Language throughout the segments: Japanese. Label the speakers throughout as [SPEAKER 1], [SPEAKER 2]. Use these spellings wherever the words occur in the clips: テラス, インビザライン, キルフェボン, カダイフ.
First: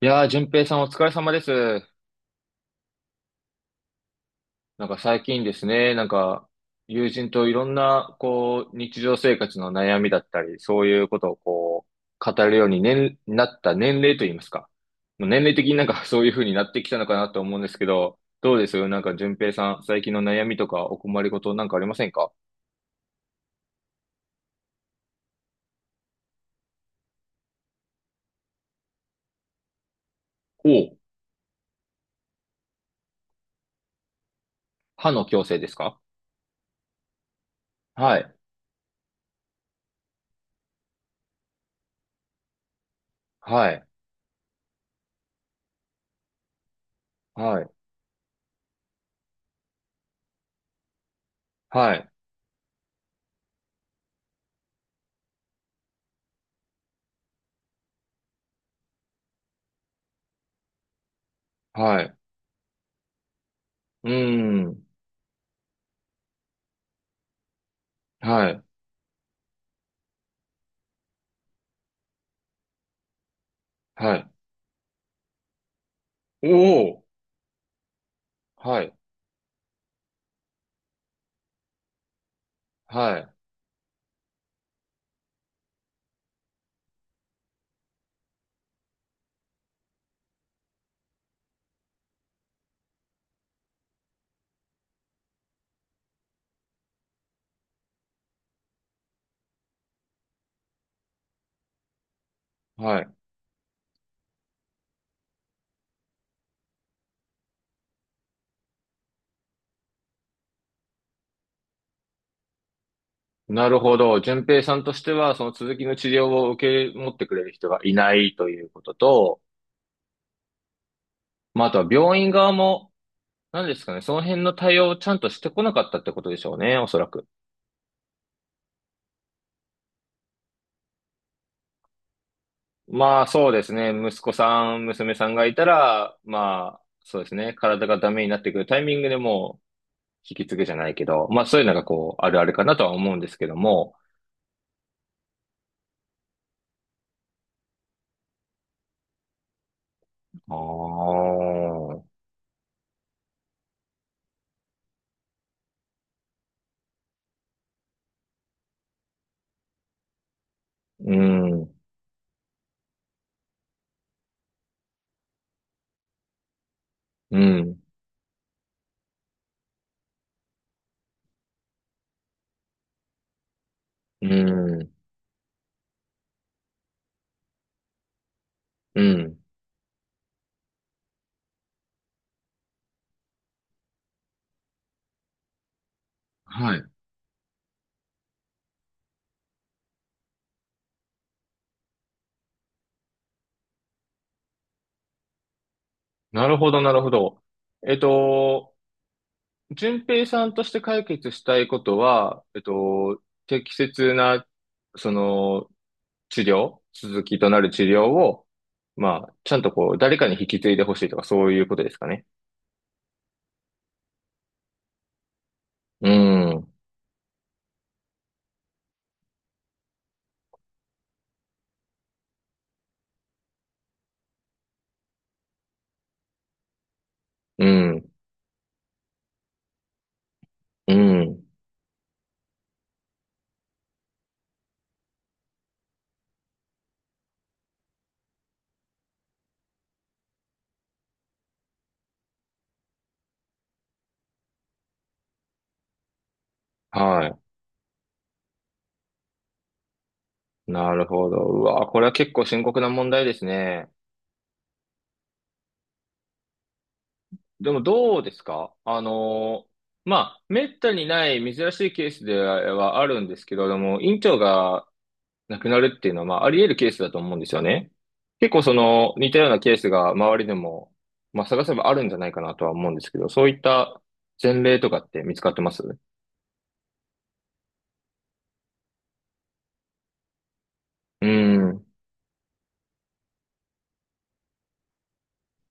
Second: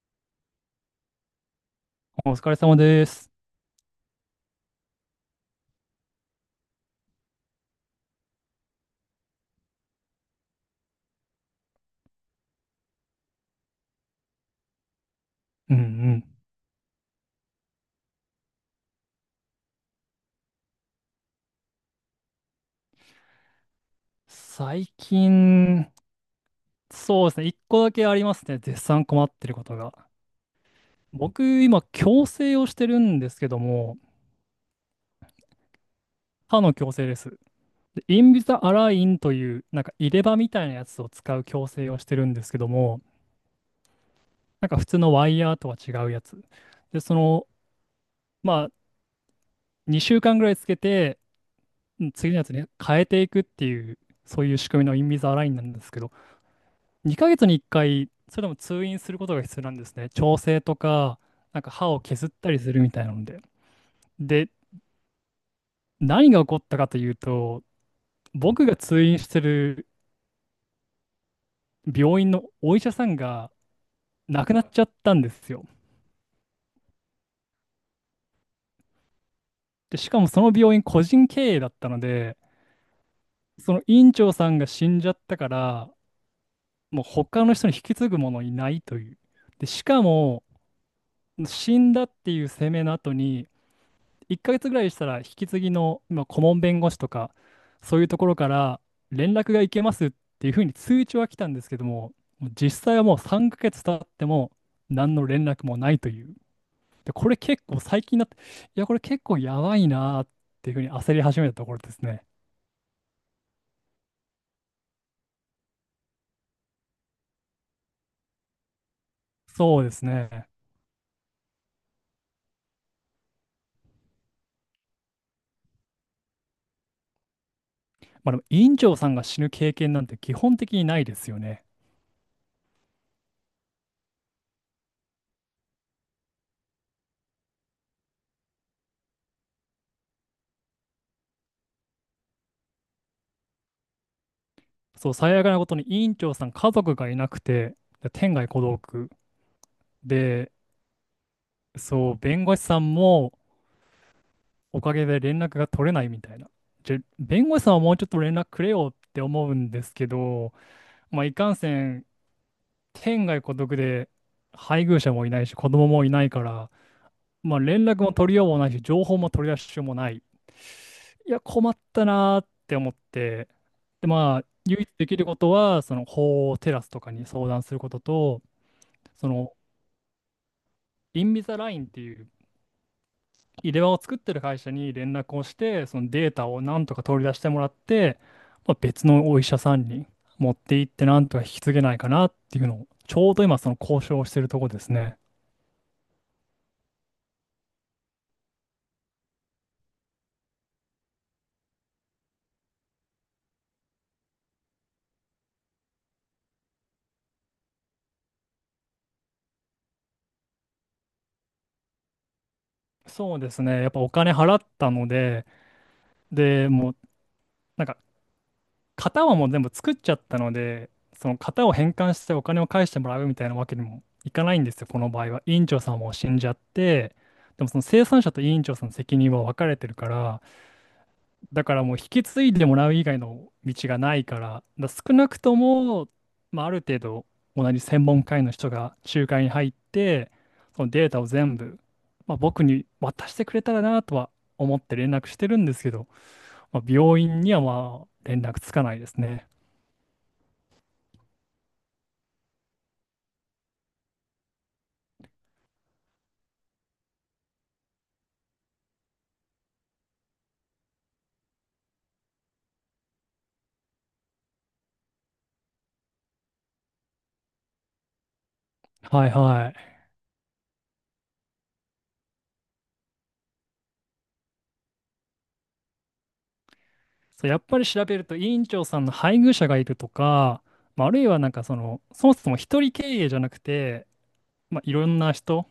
[SPEAKER 1] いやー、淳平さんお疲れ様です。
[SPEAKER 2] お疲れ様です。
[SPEAKER 1] 最近ですね、友人といろんな、こう、日常生活の悩みだったり、そういうことをこう、語るように、ね、なった年齢といいますか。もう年齢的に
[SPEAKER 2] うんう
[SPEAKER 1] そういう
[SPEAKER 2] ん。
[SPEAKER 1] 風になってきたのかなと思うんですけど、どうですよ、淳平さん、最近の悩みとかお困りごとありませんか？
[SPEAKER 2] 最近、そうですね。一個だけありますね。絶賛困ってることが。
[SPEAKER 1] おう、
[SPEAKER 2] 僕、今、矯正をしてるんですけども、
[SPEAKER 1] 歯の矯正ですか？
[SPEAKER 2] 歯の矯正です。で、
[SPEAKER 1] は
[SPEAKER 2] イン
[SPEAKER 1] い、
[SPEAKER 2] ビザアラインという、なんか入れ歯みたいなやつを使う矯正をしてるんですけども、
[SPEAKER 1] はい、
[SPEAKER 2] なんか普通のワイヤーとは違うやつ。で、その、
[SPEAKER 1] はい、
[SPEAKER 2] まあ、2週間ぐらいつけて、
[SPEAKER 1] は
[SPEAKER 2] う
[SPEAKER 1] い、
[SPEAKER 2] ん次のやつに変えていくっていう、そういう仕組みのインビザアラインなんですけど、2ヶ月に1回、それでも通院することが必要なんですね。調整とか、なんか歯を
[SPEAKER 1] はい、
[SPEAKER 2] 削ったりするみたいなので。
[SPEAKER 1] うー
[SPEAKER 2] で、
[SPEAKER 1] ん、
[SPEAKER 2] 何が起こったかというと、
[SPEAKER 1] はい、
[SPEAKER 2] 僕が通院してる病院のお医者さんが
[SPEAKER 1] はい、
[SPEAKER 2] 亡くなっちゃったんですよ。
[SPEAKER 1] おお、はい、
[SPEAKER 2] で、しかもその病院個人経営だったので、
[SPEAKER 1] はい。
[SPEAKER 2] その院長さんが死んじゃったから、もう他の人に引き継ぐものいないという。で、しかも、死んだっていう声明の後に、1ヶ月ぐらいしたら引き継ぎの今顧問弁護士とかそういうところから連絡がいけますっていうふうに通知は来たんですけども、もう実際
[SPEAKER 1] は
[SPEAKER 2] は
[SPEAKER 1] い。
[SPEAKER 2] もう3ヶ月経っても何の連絡もないという。で、これ結構最近になって、いや、これ結構やばいなーっていうふうに焦り始めたところですね。
[SPEAKER 1] なるほど。順平さんとしては、その続きの治療を受け持ってくれる人がいないということと、
[SPEAKER 2] そうですね。
[SPEAKER 1] まあ、あとは病院側も、何ですかね、その辺の対応をちゃんとしてこなかったってことでしょうね、おそらく。
[SPEAKER 2] まあでも院長さんが死ぬ経験なんて基本的にないですよね。
[SPEAKER 1] まあ、そうですね。息子さん、娘さんがいたら、まあ、そうですね。体がダメになってくるタイミングでもう、引き継ぐじゃないけど、まあ、そういうのがこう、あるあるかなとは思うんですけども。
[SPEAKER 2] そう、最悪なことに委員長さん家族がいなくて、で天涯孤独で、
[SPEAKER 1] ああ、
[SPEAKER 2] そう、弁護士さんもおかげで連絡が取れないみたいな。じゃ、弁護士さんはもうちょっと連絡くれよって思うんですけど、
[SPEAKER 1] う
[SPEAKER 2] まあ、いかん
[SPEAKER 1] ん、う
[SPEAKER 2] せ
[SPEAKER 1] ん、
[SPEAKER 2] ん、天涯孤独で配偶者もいないし、子供もいないから、まあ、
[SPEAKER 1] う
[SPEAKER 2] 連絡も取りようもないし、情報も取り出しようもない。いや、困ったなーって思って、で、まあ、唯一
[SPEAKER 1] ん、
[SPEAKER 2] できることは、その法をテラスとかに相談することと、
[SPEAKER 1] う
[SPEAKER 2] そ
[SPEAKER 1] ん。
[SPEAKER 2] の、インビザラインっていう入れ歯を作ってる会社に連絡をして、そのデータを
[SPEAKER 1] は
[SPEAKER 2] な
[SPEAKER 1] い。
[SPEAKER 2] んとか取り出してもらって、まあ、別のお医者さんに持って行ってなんとか引き継げないかなっていうのを、ちょうど今その交渉をしてるとこですね。
[SPEAKER 1] なるほど、なるほど。えっと、順平さんとして解決したいことは、適切な、その、治療、続きとなる治療を、まあ、ちゃんとこう、誰かに引き継いでほしいとか、そういうことですかね。
[SPEAKER 2] そうですね。やっぱお金払ったので、
[SPEAKER 1] う
[SPEAKER 2] で、
[SPEAKER 1] ん、
[SPEAKER 2] もうなんか型はもう全部作っちゃったので、その型を返還してお金を返してもらうみたいなわけにもいかないんですよ、この場合は。委員長さんも死んじゃって、
[SPEAKER 1] う
[SPEAKER 2] でもその生
[SPEAKER 1] ん、
[SPEAKER 2] 産者と委員長さんの責任は分かれてるから、
[SPEAKER 1] うん。
[SPEAKER 2] だからもう引き継いでもらう以外の道がないから、少なくとも、まあ、ある程度同じ専門家医の人が仲介に入って、そのデータを全部、まあ、僕に渡してくれたらなとは思って連絡してるんですけど、まあ、病
[SPEAKER 1] はい。
[SPEAKER 2] 院にはまあ連絡つかないですね。
[SPEAKER 1] なるほど。うわ、これは結構深刻な問題ですね。でもどうですか、あの、まあ、めったにない珍しいケースではあるんですけれども、院長が、なくなるっていうのは、まあ、あり得るケースだと思うんですよね。結構その、
[SPEAKER 2] は
[SPEAKER 1] 似
[SPEAKER 2] い
[SPEAKER 1] たような
[SPEAKER 2] は
[SPEAKER 1] ケ
[SPEAKER 2] い。
[SPEAKER 1] ースが周りでも、まあ、探せばあるんじゃないかなとは思うんですけど、そういった前例とかって見つかってます？う
[SPEAKER 2] そう、やっぱり調べると委員長さんの配偶者がいるとか、まあ、ある
[SPEAKER 1] ー
[SPEAKER 2] いはなんか
[SPEAKER 1] ん、
[SPEAKER 2] そ
[SPEAKER 1] う
[SPEAKER 2] の、そもそも一人経営じゃなくて、まあ、いろんな人、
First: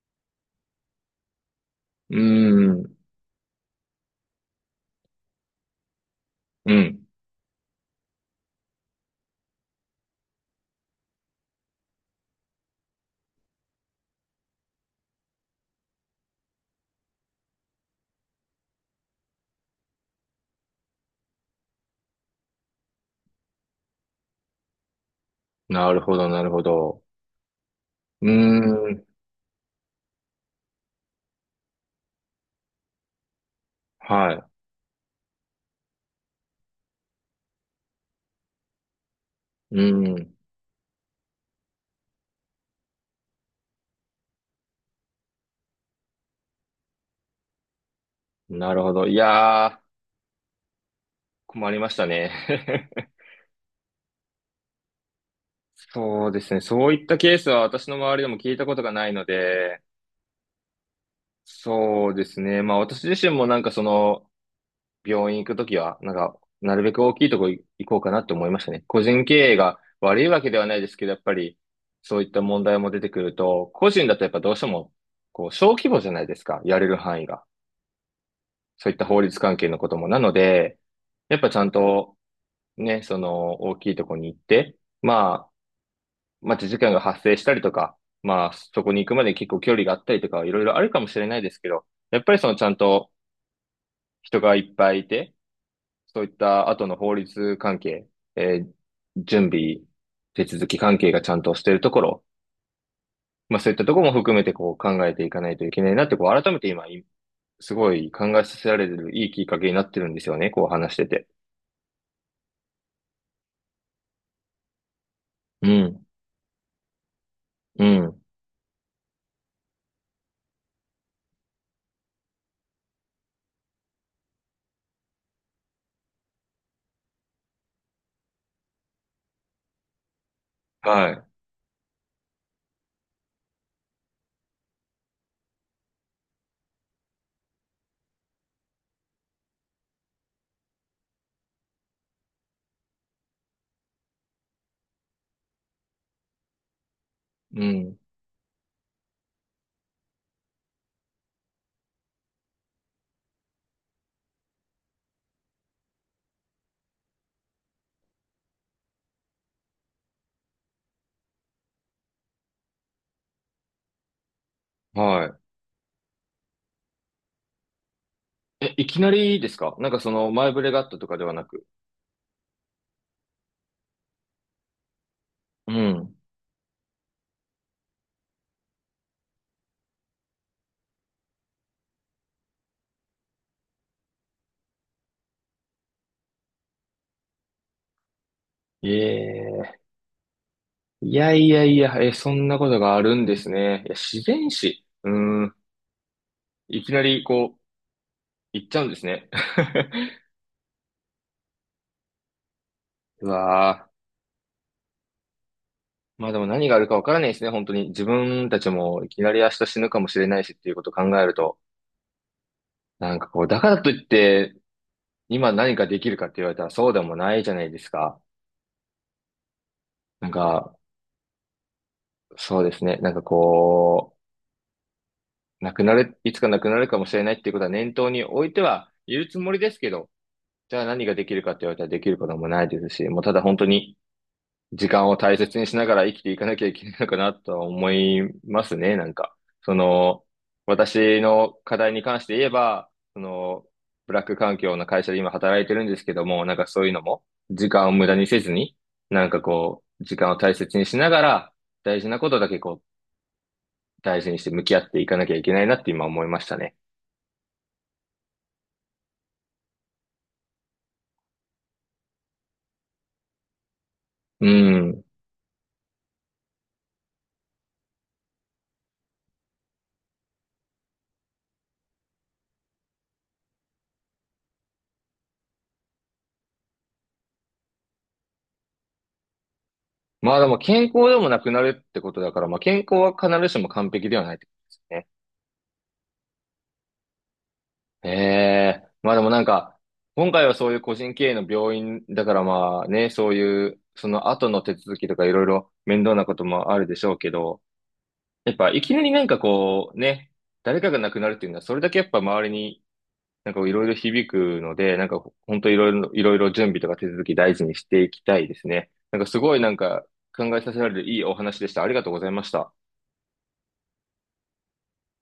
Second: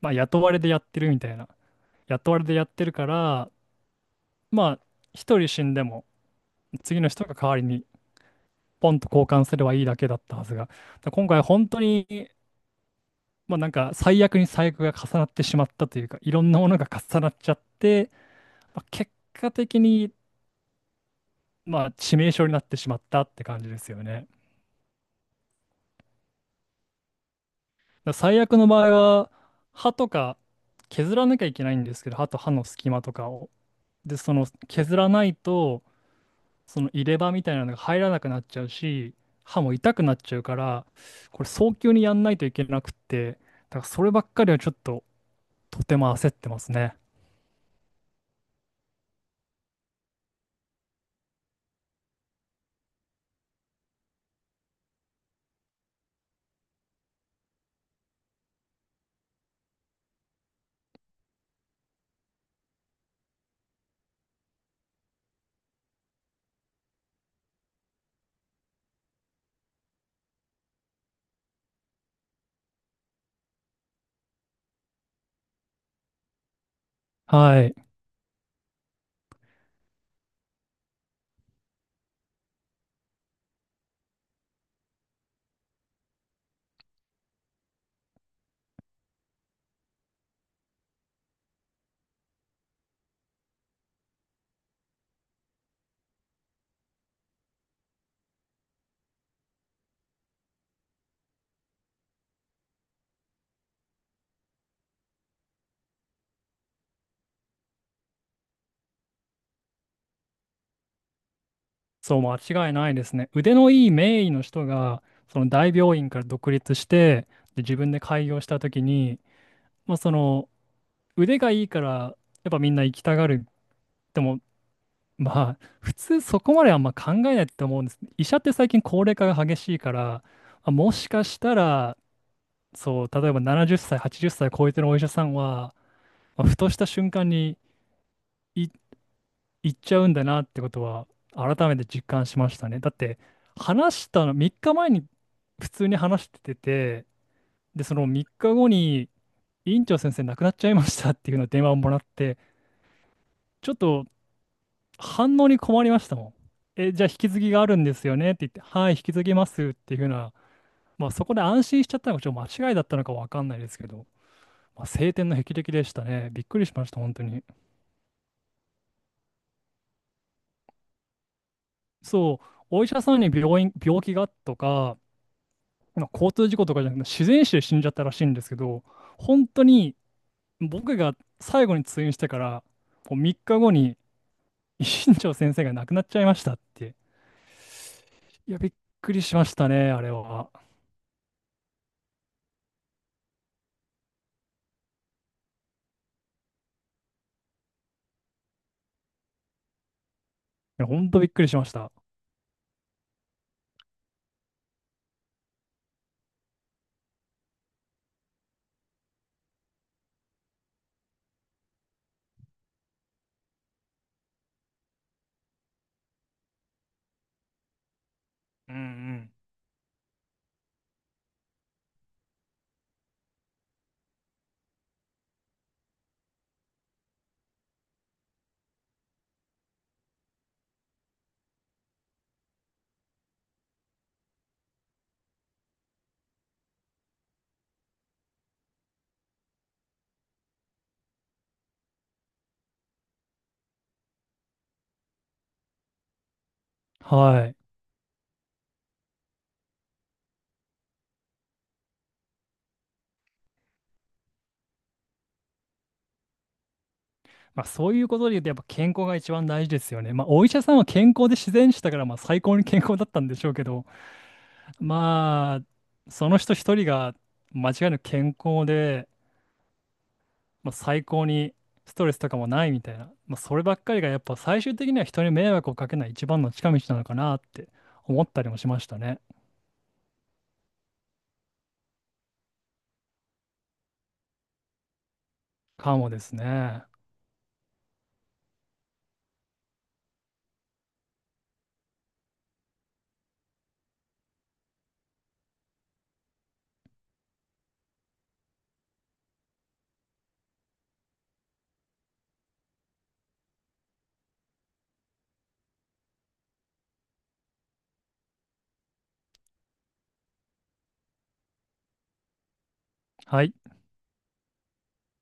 [SPEAKER 2] まあ、雇われでやってるみたいな。
[SPEAKER 1] ー
[SPEAKER 2] 雇われでやってる
[SPEAKER 1] ん、
[SPEAKER 2] から、まあ、一人死んでも、
[SPEAKER 1] う
[SPEAKER 2] 次
[SPEAKER 1] ん。
[SPEAKER 2] の人が代わりに、ポンと交換すればいいだけだったはずが、だから今回本当に、まあなんか、最悪に最悪が重なってしまったというか、いろんなものが重なっちゃって、まあ、結果的に、まあ、致命傷になってしまったって感じですよね。だか
[SPEAKER 1] なるほど、なるほど。
[SPEAKER 2] ら
[SPEAKER 1] うー
[SPEAKER 2] 最悪の場合
[SPEAKER 1] ん、
[SPEAKER 2] は、歯とか削らなきゃいけないんですけど、歯と歯の隙間とかを。で、
[SPEAKER 1] は
[SPEAKER 2] そ
[SPEAKER 1] い。
[SPEAKER 2] の削らないと、その入れ歯みたいなのが入らなくなっちゃうし、歯も
[SPEAKER 1] う
[SPEAKER 2] 痛く
[SPEAKER 1] ー
[SPEAKER 2] なっ
[SPEAKER 1] ん、
[SPEAKER 2] ちゃうから、これ早急にやんないといけなくって、だからそればっかりはちょっととても焦ってますね。
[SPEAKER 1] なるほど。いやー、困りましたね。そうですね。そういったケースは私の周りでも聞いたことがないので、そうですね。まあ私自身もその、病院行くときは、なるべく大きいとこ行こうかなって思いましたね。個人経営が悪いわけではないですけど、やっぱり、そういった問題も出てくると、個人だとやっぱどうしても、こう、小規模じゃないですか、やれる範囲が。
[SPEAKER 2] はい。
[SPEAKER 1] そういった法律関係のことも。なので、やっぱちゃんと、ね、その、大きいとこに行って、まあ、待ち時間が発生したりとか、まあ、そこに行くまで結構距離があったりとか、いろいろあるかもしれないですけど、やっぱりそのちゃんと人がいっぱいいて、そういった後の法律関係、えー準備、手続き関係がちゃんとしているところ、まあそういったところも含めてこう考えていかないといけないなって、こう改めて今、いすごい考えさせられるいいきっかけになってるんですよね、こう話してて。
[SPEAKER 2] そう、間違いないですね。腕のいい名医の人が、その
[SPEAKER 1] う
[SPEAKER 2] 大病
[SPEAKER 1] ん、
[SPEAKER 2] 院から独立して、で、自
[SPEAKER 1] う
[SPEAKER 2] 分で
[SPEAKER 1] ん、
[SPEAKER 2] 開業したときに、まあその腕がいいから、やっぱみんな行きたがる。でも、まあ、普通そこまであんま考えないって思うんです。医者って最近高齢化が激しいから、まあもし
[SPEAKER 1] は
[SPEAKER 2] か
[SPEAKER 1] い、
[SPEAKER 2] したら、そう、例えば70歳、80歳超えてるお医者さんは、まあふとした瞬間にい行っちゃうんだなってことは、改めて実感しましたね。だって、話したの、3日前に普通に話してて、
[SPEAKER 1] う
[SPEAKER 2] で、そ
[SPEAKER 1] ん、
[SPEAKER 2] の3日後に、院長先生亡くなっちゃいましたっていうのを電話をもらって、ちょっと反応に困りましたもん。え、じゃあ引き継ぎがあるんですよねって言って、はい、引き継ぎますっていうふうな、まあそこで安心しちゃったのがちょっと間違いだったのかわかんないですけど、まあ、晴天の
[SPEAKER 1] は
[SPEAKER 2] 霹靂でしたね。びっくりしました、本当に。
[SPEAKER 1] い。え、いきなりですか？その前触れがあったとかではなく。
[SPEAKER 2] そう、お医者さんに病院、病気がとか、
[SPEAKER 1] う
[SPEAKER 2] まあ、
[SPEAKER 1] ん。
[SPEAKER 2] 交通事故とかじゃなくて、自然死で死んじゃったらしいんですけど、本当に僕が最後に通院してから、もう3日後に、一新長先生が亡くなっちゃいましたって。いや、びっ
[SPEAKER 1] え
[SPEAKER 2] くりしました
[SPEAKER 1] え、
[SPEAKER 2] ね、あれは。
[SPEAKER 1] いやいやいや、え、そんなことがあるんですね。いや、自然史。うーん。いきなり、こう、言っちゃうんですね。
[SPEAKER 2] や、ほんとびっくりしました。
[SPEAKER 1] うわー。まあでも何があるかわからないですね、本当に。自分たちもいきなり明日死ぬかもしれないしっていうことを考えると、こう、だからといって、今何かできるかって言われたらそうでもないじゃないですか。
[SPEAKER 2] うんうん。
[SPEAKER 1] なんか、そうですね。こう、なくなる、いつかなくなるかもしれないっていうことは念頭に置いてはいるつもりですけど、じゃあ何ができるかって言われたらできることもないですし、もうただ本当に、時間を大切にしながら生きていかなきゃいけないのかなとは思いますね、その、私の課題に関して言えば、その、ブラック環境の会社で今働いてるんですけども、そういうのも、
[SPEAKER 2] はい。
[SPEAKER 1] 時間を無駄にせずに、時間を大切にしながら、大事なことだけこう、大事にして向き合っていかなきゃいけないなって今思いましたね。
[SPEAKER 2] まあそういうことで言うとやっぱ健康が一番大事ですよね。まあお医者さんは健康で自然死だからまあ最高に健康だったんでしょうけど、
[SPEAKER 1] うん。
[SPEAKER 2] まあその人一人が間違いなく健康でまあ、最高にストレスとかもないみたいな、まあ、そればっかりがやっぱ最終的には人に迷惑をかけない一番の近道なのかなって思ったりもしましたね。
[SPEAKER 1] まあでも健康でもなくなるってことだから、まあ健康は必ずしも完璧ではないってことですね。
[SPEAKER 2] かもですね。
[SPEAKER 1] ええ、まあでも今回はそういう個人経営の病院だからまあね、そういう、その後の手続きとかいろいろ面倒なこともあるでしょうけど、やっぱいきなりこうね、誰かが亡くなるっていうのはそれだけやっぱ周りにいろいろ響くので、本当いろいろ、いろいろ準備とか手続き大事にしていきたいですね。すごい考えさせられるいいお話でした。ありがとうございました。
[SPEAKER 2] はい。